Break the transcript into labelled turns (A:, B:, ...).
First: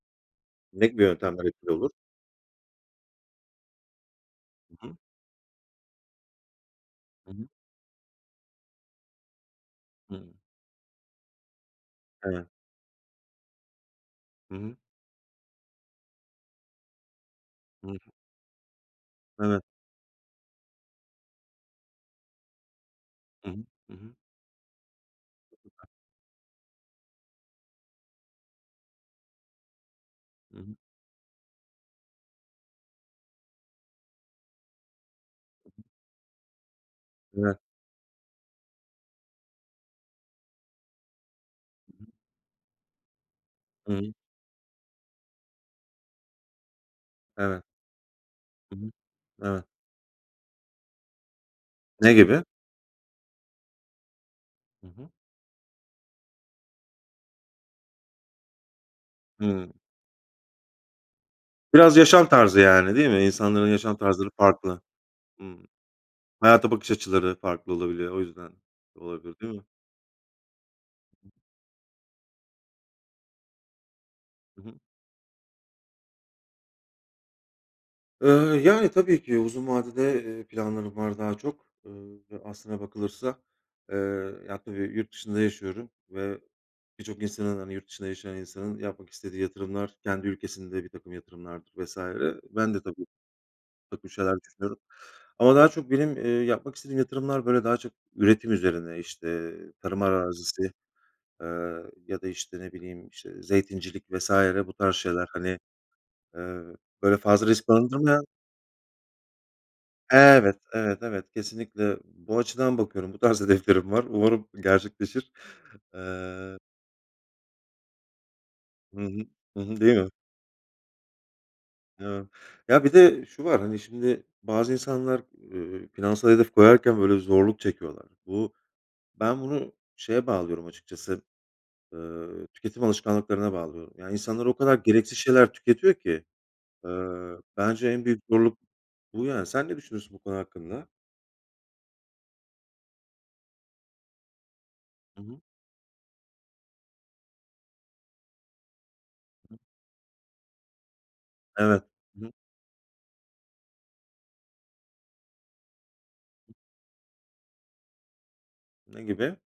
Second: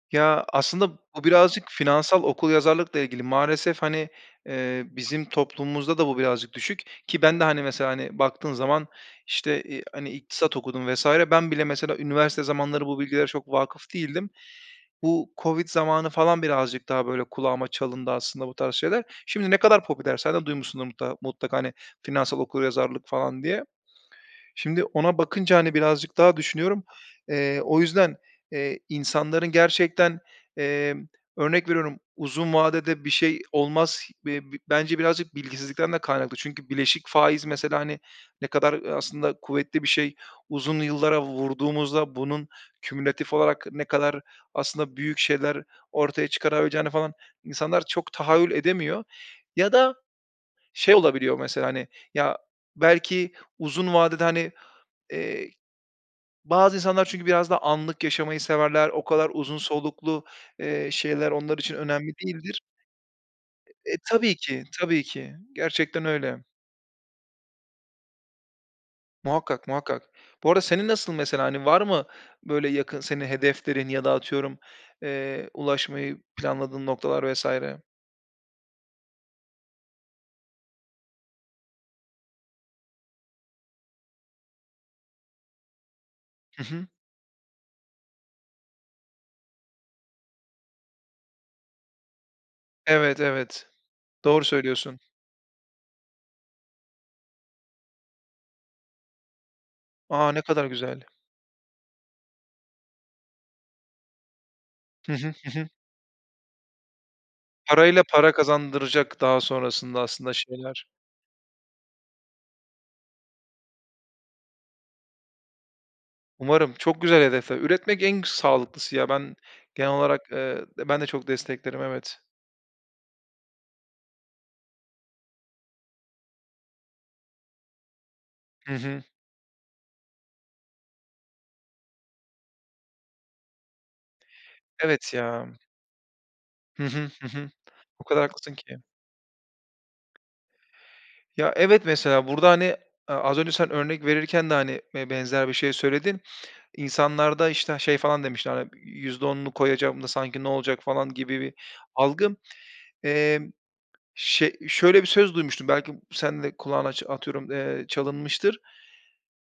A: Ya,
B: Ne
A: aslında
B: gibi
A: bu
B: yöntemler
A: birazcık
B: etkili olur?
A: finansal okuryazarlıkla ilgili maalesef hani, eee,
B: Hı hı.
A: bizim toplumumuzda da bu birazcık düşük ki
B: Hı
A: ben de
B: hı.
A: hani, mesela, hani, baktığın zaman işte i hani,
B: Hımm.
A: iktisat okudum vs. ben bile, mesela, üniversite
B: Hıı.
A: zamanları bu bilgilere çok vâkıf değildim.
B: Hı hı.
A: Bu COVID zamanı falan birazcık daha böyle kulağıma
B: Hı hı.
A: çalındı aslında bu tarz şeyler. Şimdi ne
B: Evet.
A: kadar popüler, sen de duymuşsundur mutla mutlaka, hani, "finansal okuryazarlık" falan
B: Hı hı,
A: diye.
B: hı hı.
A: Şimdi ona bakınca, hani,
B: [unintelligible]
A: birazcık daha düşünüyorum. Eee, o yüzden, eee, insanların gerçekten,
B: Hı hı.
A: emm, örnek veriyorum uzun vadede bir şey olmaz. Be bi bence birazcık
B: Hı hı.
A: bilgisizlikten de kaynaklı. Çünkü "bileşik faiz"
B: [unintelligible]
A: mesela hani ne kadar, ııı, aslında kuvvetli bir şey. Uzun yıllara
B: Hı hı.
A: vurduğumuzda bunun kümülatif olarak ne
B: Hı hı.
A: kadar aslında büyük şeyler ortaya çıkarabileceğini falan
B: Evet.
A: insanlar çok tahayyül
B: Hı hı,
A: edemiyor.
B: evet.
A: Ya da şey olabiliyor, mesela, hani,
B: Ne
A: ya,
B: gibi?
A: belki uzun vadede, hani,
B: Hı hı.
A: eee, bazı insanlar çünkü biraz daha anlık yaşamayı severler, o kadar uzun
B: Hımm.
A: soluklu, eee, şeyler onlar için
B: Biraz
A: önemli
B: yaşam tarzı
A: değildir.
B: yani, değil mi? İnsanların
A: E eee,
B: yaşam tarzları
A: tabii ki,
B: farklı.
A: tabii ki.
B: Hı.
A: Gerçekten öyle.
B: Hayata bakış açıları farklı olabiliyor. O yüzden olabilir, değil mi?
A: Muhakkak, muhakkak. Bu arada senin nasıl mesela? Hani, var mı, böyle, yakın, senin hedeflerin ya da atıyorum,
B: Hı hı.
A: eee, ulaşmayı planladığın noktalar vs.
B: Iıı, yani, tabii ki uzun vadede, eee, planlarım var daha çok, ııı, aslına bakılırsa. Eee, ya, tabii yurt dışında yaşıyorum ve
A: Hı hı.
B: birçok insanın, hani, yurt dışında yaşayan insanın, yapmak istediği yatırımlar, kendi ülkesinde birtakım yatırımlardır vs. Ben de tabii,
A: Evet, evet.
B: birtakım şeyler
A: Doğru
B: düşünüyorum
A: söylüyorsun.
B: ama daha çok benim, eee, yapmak istediğim yatırımlar, böyle, daha çok üretim üzerine, işte, tarım
A: A! Ne
B: arazisi,
A: kadar güzel.
B: eee, ya da, işte, ne bileyim işte zeytincilik vs. Bu tarz
A: Hı
B: şeyler...
A: hı,
B: Hani,
A: hı hı.
B: eee, böyle fazla risk
A: Parayla
B: barındırmayan
A: para kazandıracak daha sonrasında aslında
B: Evet,
A: şeyler.
B: evet, evet. Kesinlikle. Bu açıdan bakıyorum. Bu tarz hedeflerim var. Umarım gerçekleşir. Eee
A: Umarım. Çok güzel hedefler. Üretmek en k sağlıklısı,
B: Hı
A: ya
B: hı.
A: ben
B: Hı hı.
A: genel
B: Değil mi?
A: olarak, eee, ben de çok desteklerim, evet.
B: Evet. Ya, bir de şu var: Hani, şimdi, bazı insanlar, eee, finansal hedef koyarken böyle zorluk çekiyorlar. Bu
A: Hı hı.
B: ben bunu şeye bağlıyorum açıkçası, ııı, tüketim alışkanlıklarına bağlıyorum. Yani insanlar o kadar
A: Evet
B: gereksiz
A: ya.
B: şeyler tüketiyor ki,
A: Hı hı, hı
B: ııı,
A: hı.
B: bence
A: O
B: en
A: kadar
B: büyük
A: haklısın
B: zorluk
A: ki.
B: bu yani. Sen ne düşünüyorsun bu konu hakkında?
A: Ya, evet mesela burada hani, eee, az önce sen örnek verirken de hani be
B: Hı hı.
A: benzer bir şey söyledin. İnsanlarda işte şey falan demiştin, hani, "%10'unu
B: Hı hı.
A: koyacağım da sanki ne olacak?" falan gibi bir
B: Evet. Hı hı.
A: algı. Emm, şe şöyle bir söz duymuştum, belki b sen de kulağını aç atıyorum, eee, çalınmıştır.
B: Ne gibi?